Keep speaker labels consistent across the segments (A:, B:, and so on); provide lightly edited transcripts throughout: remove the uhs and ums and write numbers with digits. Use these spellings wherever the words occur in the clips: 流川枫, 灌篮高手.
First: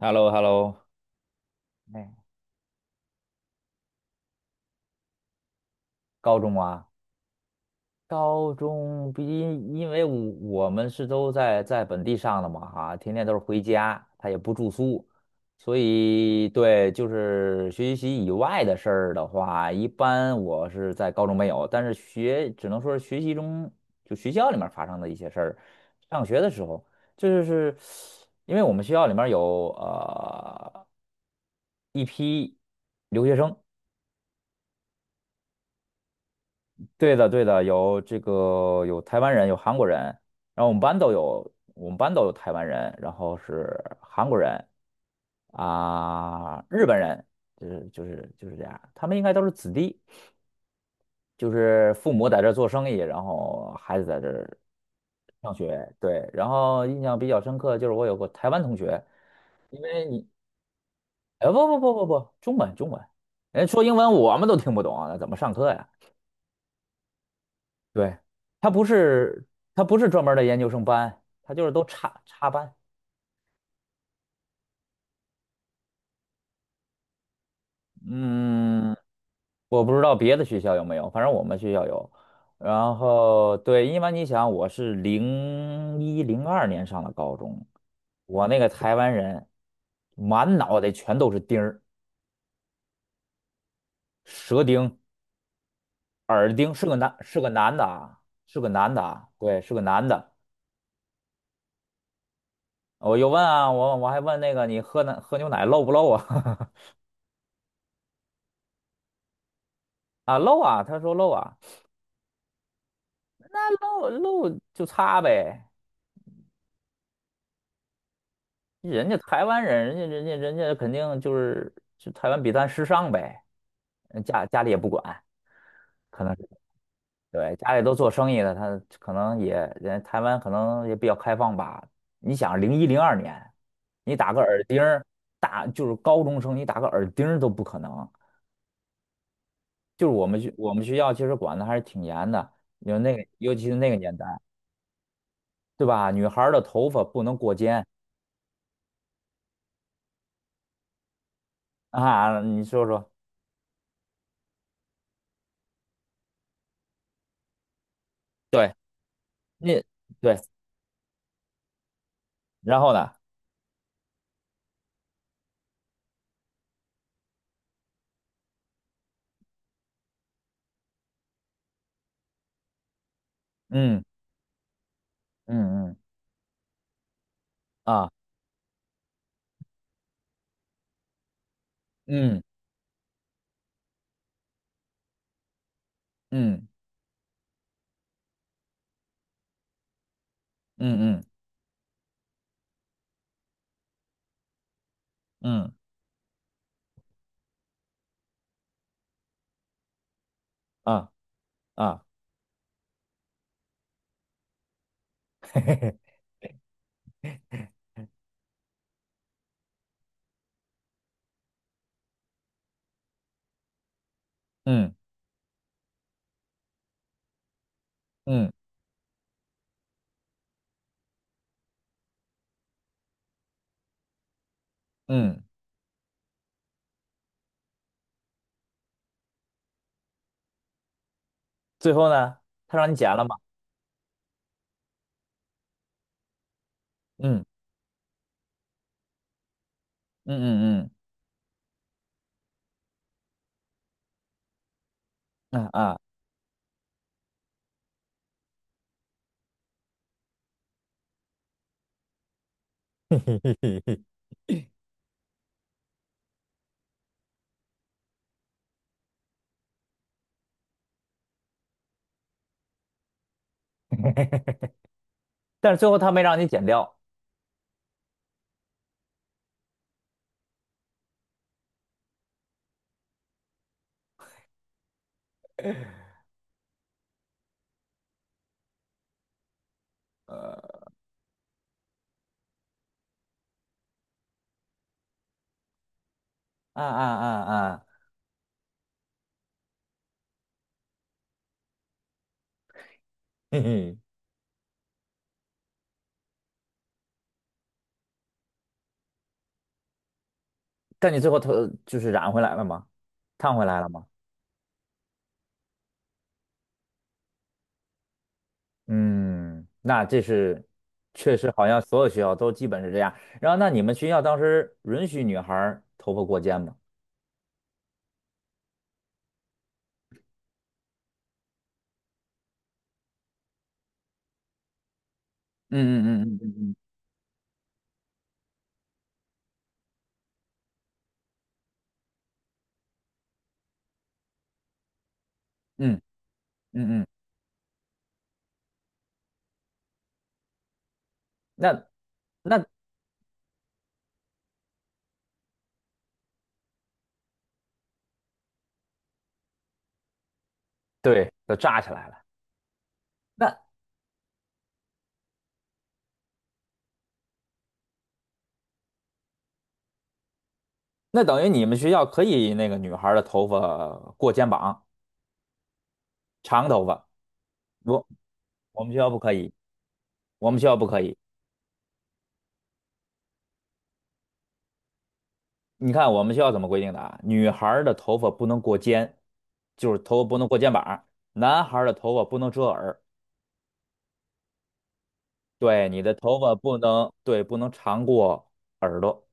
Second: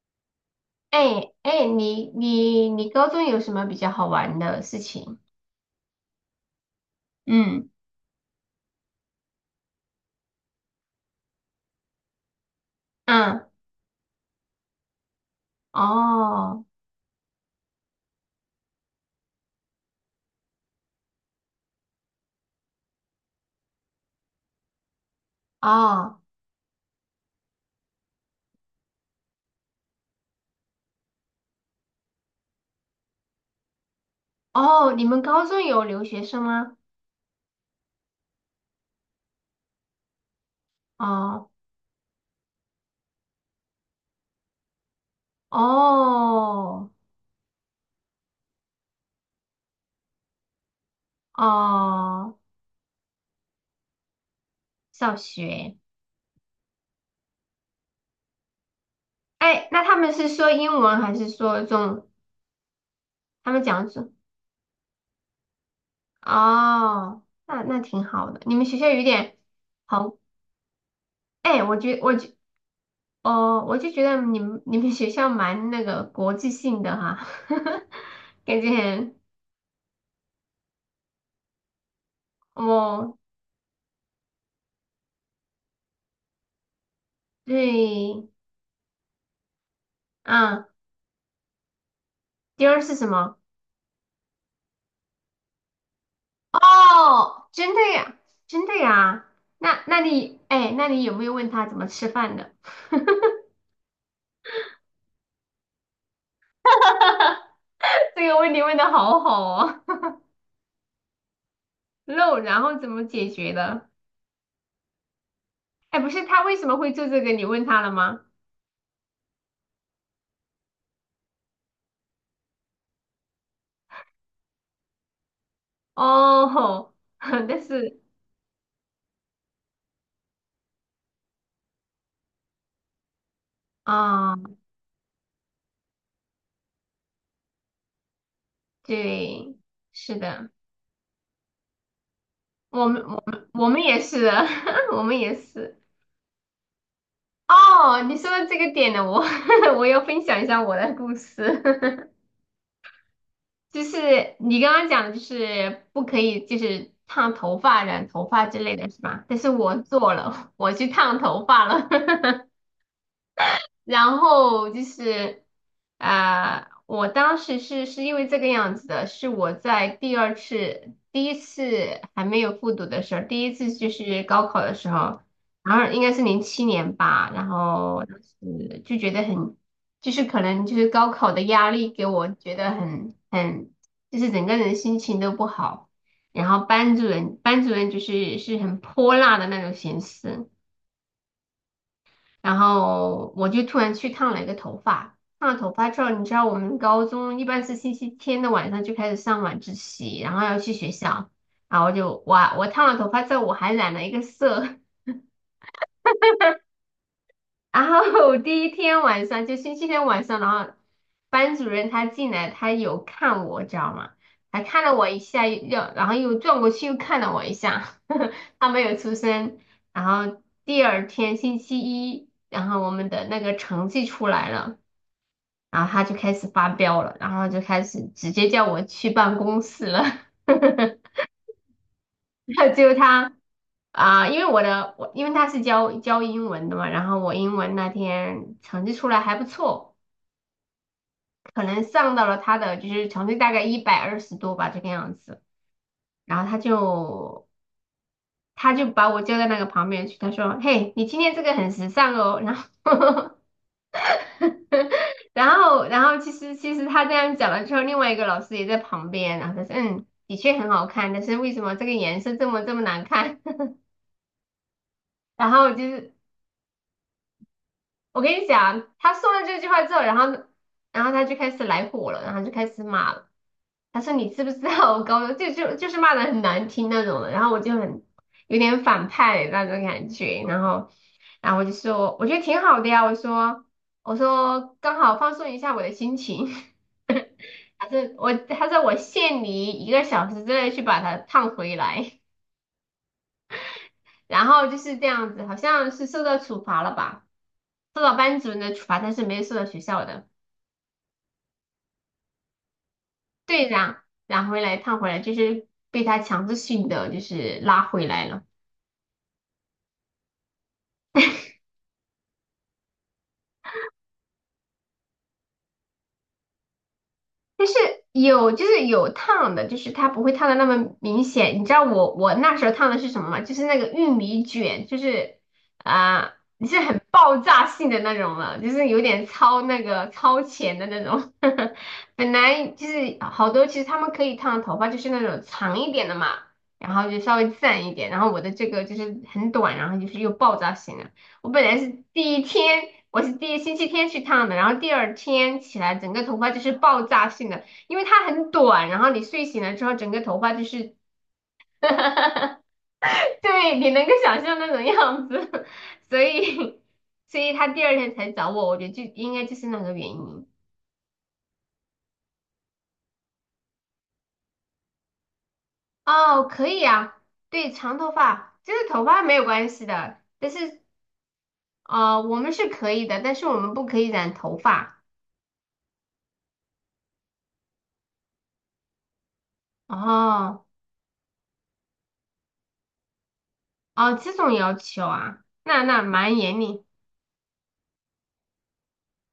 A: h e l l o h e l l o
B: 哎哎，你
A: 哎，
B: 你你高中有什么比较好玩的事情？
A: 高中啊，
B: 嗯，
A: 高中毕竟因为我我们都在本地上的嘛，哈、天天都是
B: 嗯，
A: 回家，他也不住宿，所以
B: 哦
A: 对，就是学习以外的事儿的话，一般我是在高中没有，但是学只能说是学习中就学校里面发生的一些事儿，
B: 哦
A: 上学的时候，这就是因为我们学校里面有一批留学生。
B: 哦，你们高中有留学生吗？
A: 对的，对的，有这个有台湾人，有韩国人，然后我们班都
B: 哦
A: 有，我们班都有台湾人，然后是韩国人啊，日
B: 哦
A: 本人，就是这样，他们应该都是子弟，就是父母
B: 哦，
A: 在这儿做生意，然后孩子在这儿
B: 上
A: 上
B: 学。
A: 学，对，然后印象比较深刻就是我有个台湾同学，
B: 哎，
A: 因
B: 那他
A: 为
B: 们是
A: 你，
B: 说英文还是
A: 哎，
B: 说
A: 不不不不
B: 中？
A: 不，中文中文，
B: 他们
A: 人家说
B: 讲
A: 英
B: 是
A: 文我们都听不懂啊，那怎么上课呀？
B: 哦，那挺
A: 对，
B: 好的。你们
A: 他
B: 学
A: 不
B: 校有点
A: 是他不是
B: 好，
A: 专门儿的研究生班，他
B: 哎，
A: 就是
B: 我
A: 都
B: 觉我
A: 插
B: 觉
A: 插班。
B: 哦，我就觉得你们学校蛮那个国际性的哈，感觉
A: 嗯，
B: 很。
A: 我不知道别的学校有没有，反正我们学校有。然
B: 哦，
A: 后对，因为你想，我是零一零二年上的高中，
B: 对，
A: 我那个台湾人满
B: 嗯，
A: 脑袋全都是钉儿、
B: 第二是什么？
A: 舌钉、耳钉，是个男是
B: 哦，
A: 个
B: 真
A: 男
B: 的
A: 的
B: 呀，
A: 啊，是
B: 真
A: 个
B: 的
A: 男的
B: 呀。
A: 啊，对，是个
B: 那
A: 男的。
B: 你，哎，那你有没有问他怎么吃饭的？
A: 我又 问啊，我还问那个你喝奶喝牛奶漏不漏啊？
B: 这个问题问的好好哦，
A: 啊漏啊，他说漏啊。
B: 肉，然后怎么解决
A: 那
B: 的？
A: 露露就擦呗，
B: 哎，不是他为什么会做这个？你问他了吗？
A: 人家台湾人，人家肯定就是台湾比咱时尚呗，嗯家家里也不管，可能
B: 哦
A: 是
B: 吼
A: 对
B: 但
A: 家里都
B: 是
A: 做生意的，他可能也人台湾可能也比较开放吧。你想零一零二年，你打
B: 啊，
A: 个耳钉儿，大就是高中生，你打个耳钉儿都不可能。
B: 对，
A: 就是
B: 是的，
A: 我们学校其实管的还是挺严的，
B: 我
A: 因为
B: 们
A: 那
B: 我
A: 个
B: 们
A: 尤其
B: 我
A: 是
B: 们
A: 那个
B: 也
A: 年
B: 是
A: 代，
B: 的，我们也是。
A: 对吧？女孩儿的头发不能过肩
B: 哦，你说到这个点呢，我 我要分享一下我的故事。
A: 啊，你说说。
B: 就是你刚刚讲的，就是不可以，就是烫头发、染头发之
A: 对。
B: 类的是吧？但是我
A: 你
B: 做
A: 对，
B: 了，我去烫头发了。
A: 然后呢？
B: 然后就是我当时是因为这个样子的，是我在第二次、第一次还没有复读的时候，第一次就
A: 嗯
B: 是高考的时候，然
A: 嗯
B: 后
A: 嗯
B: 应该是07年吧，然后
A: 啊，
B: 当时就觉得很，就是可能就是高考的压力给我
A: 嗯
B: 觉得很，就是整个人心情都不好，然后
A: 嗯
B: 班主任就是很泼辣的那种形式。
A: 嗯嗯
B: 然后我就突然去烫了一个头发，烫了头
A: 嗯
B: 发之后，你知道我们高中一般是星期天的晚上就开始上晚自习，然后要去学
A: 啊
B: 校，然后我
A: 啊，
B: 就哇，我烫了头发之后我还染了一个色，
A: 嘿嘿嘿，
B: 然后第一天晚上就星期天晚上，然后班主任他进来，他有看我，知道吗？还看了
A: 嗯
B: 我一下，又然后又转过去又看了我一下，
A: 嗯
B: 他没有出声。然后第二天星期一，然后我们的那个成绩出来了。
A: 嗯，
B: 然后他就开始发飙了，然后就开始直接叫我去办公室了。
A: 最后呢，
B: 然后
A: 他
B: 结
A: 让
B: 果
A: 你剪了
B: 他
A: 吗？
B: 因为我因为他是教英文的嘛，然后我
A: 嗯
B: 英文那天成绩出来还不错，
A: 嗯嗯
B: 可能上到了他的就是成绩大概120多吧这个样子。
A: 嗯啊啊，
B: 然后他就把我叫到那个旁边去，他说："嘿，你今天这个很时尚哦。"然后
A: 嘿嘿 嘿嘿，
B: 然后，其实他这样讲了之后，另外一个老师也在旁边，然后他说，嗯，的确很好看，但是为什么这个颜色这么这么难看？然后
A: 但是
B: 就
A: 最后他
B: 是
A: 没让你剪掉，
B: 我跟你讲，他说了这句话之后，然后他就开始来火了，然后就开始骂了。他说你知不知道我高中就是骂的很难听那种的，然后我就很有点反派那种感觉，然后
A: 呃
B: 然后我就说我觉得挺好的呀，我说刚好放松一下我的心情。
A: 啊啊啊啊，
B: 还是我，他说我限你1个小时之内去把它烫回来，
A: 嘿嘿，
B: 然后就是这样子，好像是受到处罚了吧，受到班主任的处罚，但是没有受到学校的。
A: 但你最后头就是染回来了吗？烫回
B: 对，
A: 来了
B: 染
A: 吗？
B: 染回来烫回来，就是被他强制性的就是拉回来了。
A: 嗯，那这是确实好像所有学校都基本是这样。然后那你们学校当时允许女孩儿头发过肩吗？
B: 但是有就是有烫的，就是它不会烫的那么明显。你知道我那时候烫的是什么吗？就是那个玉米卷，就是
A: 嗯
B: 啊，
A: 嗯嗯
B: 你
A: 嗯
B: 是很爆炸性的那种了，就是有点超那个超前的那种。本来就是好多，其实他们可以烫头发，就是那种长一
A: 嗯
B: 点的嘛，然
A: 嗯嗯嗯嗯嗯
B: 后就稍微自然一点。然后我的这个就是很短，然后就是又爆炸型。我本来
A: 那
B: 是第一
A: 那
B: 天，我是第一星期天去烫的，然后第二天起来，整个头发就是爆炸性的，因为它很短，然后你睡醒了之后，整个头发就是，
A: 对，都扎起来了。那
B: 对，你能够想象那种样子，所以，他第二天才找我，我觉得就应该就是那个原因。
A: 那等于你们学校可以那个女孩儿的头发过肩膀，
B: 哦，可
A: 长头
B: 以
A: 发，
B: 啊，对，长
A: 我
B: 头发，就
A: 我
B: 是
A: 们学
B: 头
A: 校不
B: 发
A: 可
B: 没有
A: 以，
B: 关系的，但
A: 我们学校
B: 是，
A: 不可以。
B: 我们是可以的，但是我们不可以染头发。
A: 你看我们学校怎么规定的啊？女孩儿的头发不能过肩，就是头发不能过
B: 哦，
A: 肩膀；男孩儿的头发不能遮耳。
B: 哦，这种要求啊，那
A: 对，
B: 那
A: 你的
B: 蛮
A: 头发
B: 严
A: 不
B: 厉。
A: 能，对，不能长过耳朵，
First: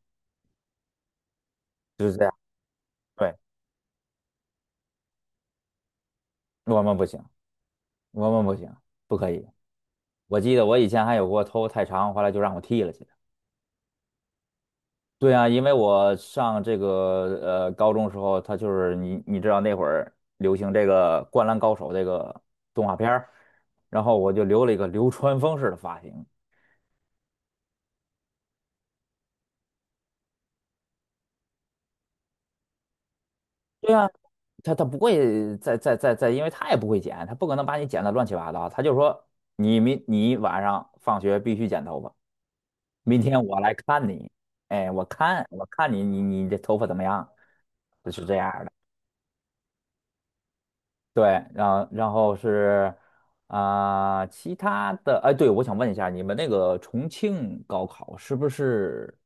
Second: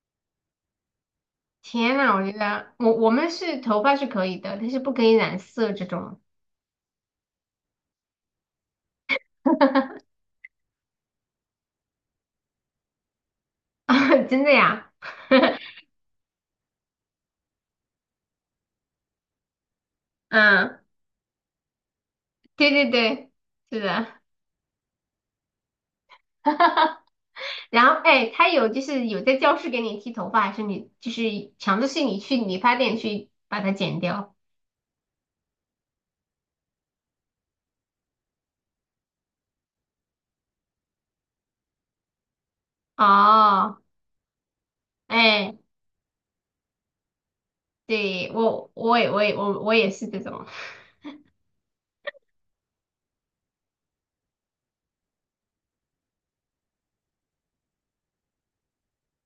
B: 天
A: 就
B: 呐，
A: 是
B: 我
A: 这
B: 觉
A: 样。
B: 得我们
A: 对，
B: 是头发是可以的，但是不可以染色这种。
A: 我们不行，我们不行，不可以。我记得我以前还有过头发太长，后来就让我剃了去的
B: 真的呀？
A: 对啊，因为我上这个高中时候，他就是你你知道那会儿流行
B: 嗯，
A: 这个《灌篮高手》这个
B: 对
A: 动
B: 对
A: 画片儿，
B: 对，是
A: 然后
B: 的。
A: 我就留了一个流川枫式的发型。
B: 然后哎，他有就是有在教室给你剃头发，还是你就是强制性你去理发店去把它
A: 对
B: 剪
A: 啊，
B: 掉？
A: 他他不会再再再再，因为他也不会剪，他不可能把你剪得乱七八糟，他就说你晚上放学必须剪头发，明天我来
B: 哦，
A: 看你，哎，
B: 哎，
A: 我看你这头发怎么样，就是
B: 对
A: 这样。
B: 我
A: 的。
B: 我也我也我我也是这种
A: 对，然后是啊、其他的，哎，对，我想问一下，你们那个重庆高考是不是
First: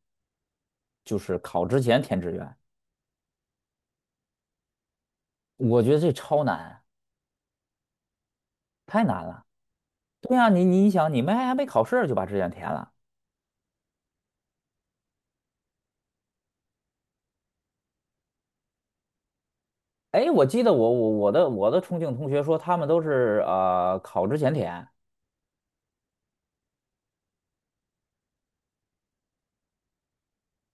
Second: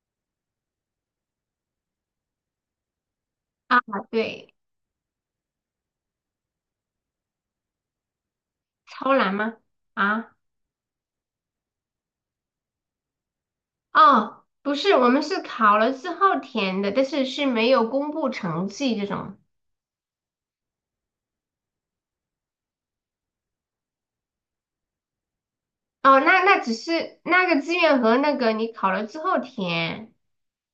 A: 就是考之前填志愿？
B: 啊，对，
A: 我觉得这超难，太
B: 超
A: 难
B: 难
A: 了。
B: 吗？啊，
A: 对呀、你你想，你们还没考试就把志愿填了？
B: 哦，不是，我们是考了之后填的，但是没有公布成绩这种。
A: 哎，我记得我的重庆同学说，他们都是考之前填，
B: 哦，那只是那个志愿和那个你考了之后填，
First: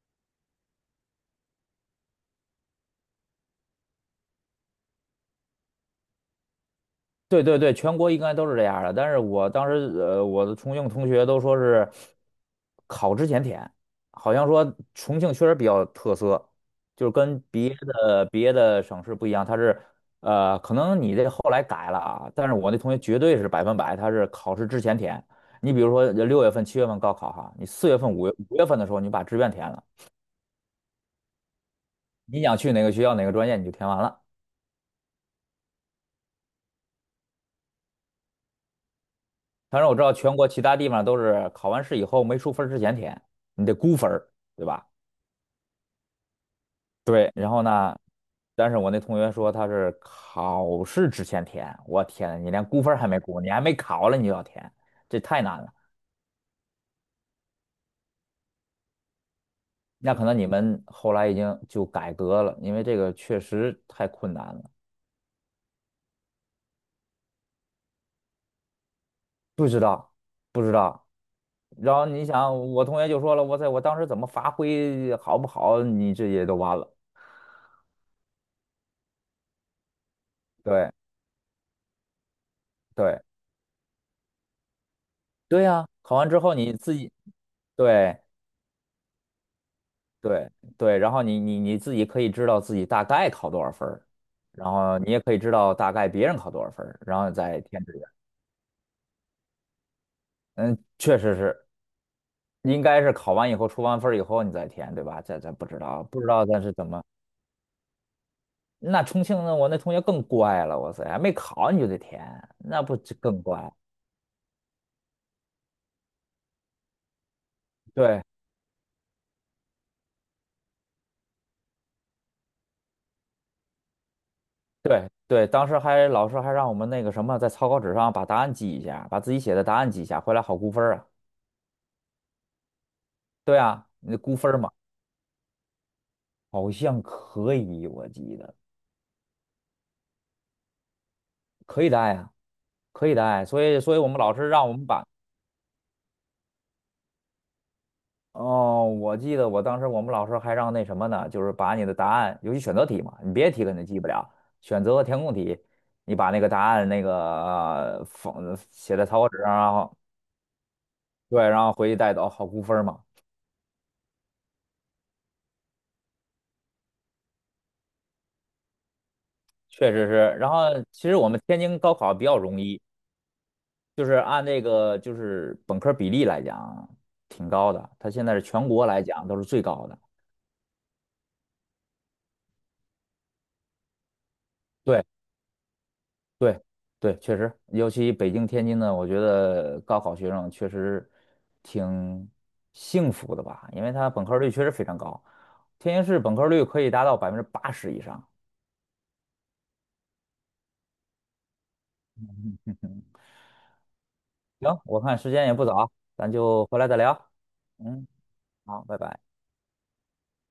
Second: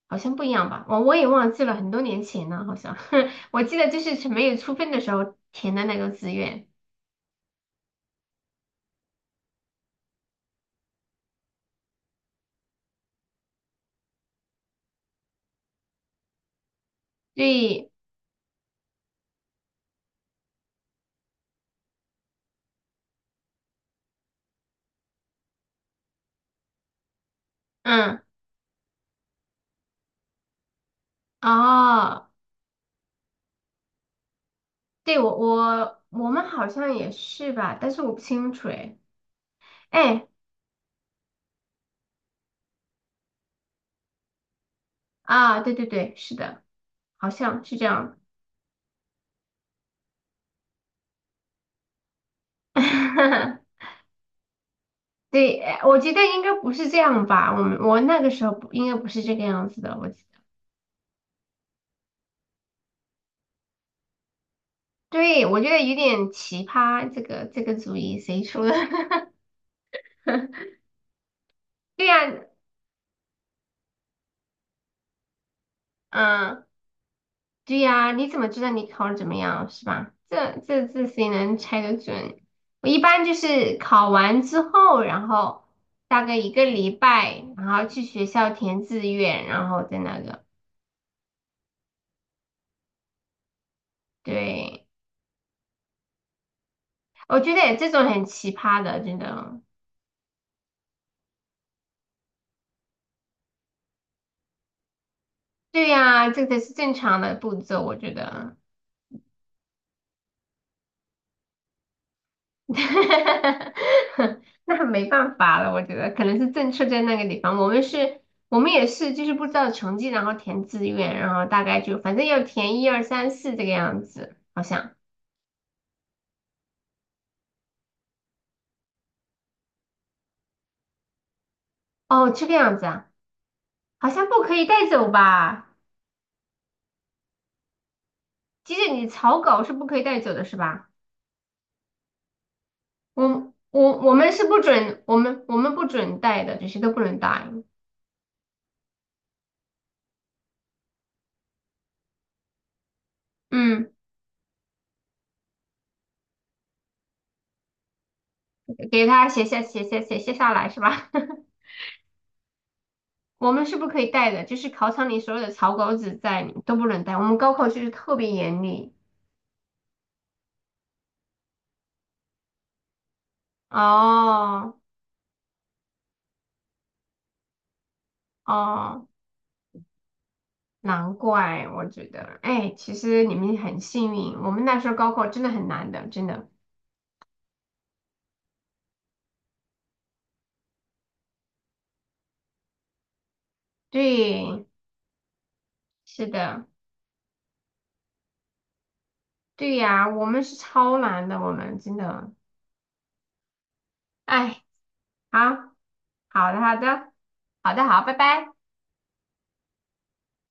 B: 好像不一样吧？我也忘记了，很多年前了，好像 我记得就是没有出分的时候填的那个志愿。
A: 对对对，全国应该都是这样儿的。但是我当时，呃，我的重庆同学都说是考之前填，好像说重庆确实比较特色，就是跟
B: 对，
A: 别的省市不一样，它是可能你这后来改了啊，但是我那同学绝对是百分百，他是考试之前填。你比如说6月份、7月份高考哈，你4月份、
B: 嗯，
A: 5月份的时候你把志愿填了，
B: 哦，
A: 你想去哪个学校、哪个专业你就填完了。
B: 对我们好像也是吧，但是我不清楚哎。
A: 当然我知道
B: 哎
A: 全国其他地方都是考完试以后没出分儿之前填，你得估分儿，对吧？
B: 啊，对对对，是的，好
A: 对，然后
B: 像是这
A: 呢，
B: 样。
A: 但是我那同学说他是考试之前填，我天，你连估分儿还没估，你还 没考了你就要填，这太难
B: 对，
A: 了。
B: 哎我觉得应该不是这样吧？我那个时候不应该不是这个样子的，我
A: 那可能你们后来已经就改革了，因为这个确实太困难了。
B: 对，我觉得有点奇葩，这个主意谁出的？
A: 不知道，不 知道。然
B: 对
A: 后你
B: 呀，
A: 想，我同学就说了，我在我当时怎么发挥好不好，你这也都
B: 嗯，
A: 完了。
B: 对呀，你怎么知道你考的怎么样，是吧？这这
A: 对
B: 这谁能猜得准？我一
A: 对
B: 般就是考完之后，然后
A: 对呀、考
B: 大
A: 完
B: 概
A: 之
B: 一
A: 后
B: 个
A: 你
B: 礼
A: 自己
B: 拜，然后去
A: 对，
B: 学校填志愿，然后再那个。
A: 对对，然后你自己可以知道自己大概考多少分儿，然
B: 对，
A: 后你也可以知道大概别人考多少分儿，然后
B: 我觉
A: 再
B: 得
A: 填
B: 这
A: 志愿。
B: 种很奇葩的，真的。
A: 嗯，确实是，应该是考完以后出完分儿以后你再填，对吧？不知
B: 对
A: 道，不知
B: 呀，这
A: 道
B: 个才
A: 咱是
B: 是
A: 怎
B: 正
A: 么。
B: 常的步骤，我觉得。
A: 那重庆的我那同学更乖了，哇塞，还没考你就得填，那不就更乖？
B: 那没办法了，我觉得可能是政策在那个地方。我们是，
A: 对
B: 我们也是，就是不知道成绩，然后填志愿，然后大概就反正要填一二三四这个样子，好像。
A: 对对，当时还老师还让我们那个什么，在草稿纸上把答案记一下，把自己写的答案记一下，回来好估分儿啊。
B: 哦，这个样子啊，
A: 对啊，
B: 好
A: 那
B: 像
A: 估
B: 不
A: 分
B: 可
A: 儿
B: 以
A: 嘛，
B: 带走吧？
A: 好像可以，我记得。
B: 即使你草稿是不可以带走的，是吧？
A: 可以带呀，可以带。
B: 我
A: 所以，所
B: 我
A: 以我
B: 我
A: 们
B: 们
A: 老
B: 是
A: 师
B: 不
A: 让我们
B: 准，
A: 把，
B: 我们不准带的，这些都不能带。
A: 哦，我记得我当时我们老师还让那什么呢，就是把你的答案，尤其选择题嘛，你别题肯定
B: 嗯，
A: 记不了，选择和填空题，你把那个答案那个放写
B: 给
A: 在草
B: 他
A: 稿纸
B: 写
A: 上，
B: 下
A: 然
B: 写
A: 后
B: 下写下下来是吧？
A: 对，然后回去带走，好估分儿嘛。
B: 我们是不可以带的，就是考场里所有的草稿纸在你都不能带。我们高考就是特别严厉。
A: 确实是，然后其实我们天津高考比较容易，就是按这
B: 哦
A: 个就是本科比例来讲挺高的，它现在是全国来
B: 哦，
A: 讲都是最高的。
B: 难怪我觉得，哎，其实你们很幸运，我们那时候
A: 对。
B: 高考真的很难的，真的。
A: 对，对，确实，尤其北京、天津呢，我觉得高考学生确实挺幸福的吧，因为他本科率确
B: 对，
A: 实非常高，天津市
B: 是
A: 本科率
B: 的，
A: 可以达到80%以上。
B: 对呀，我们是超难的，我们真的，哎，
A: 行，我看时
B: 好
A: 间也不早，咱
B: 好的
A: 就
B: 好
A: 回来再
B: 的
A: 聊。
B: 好的好，
A: 嗯，
B: 拜拜。
A: 好，拜拜。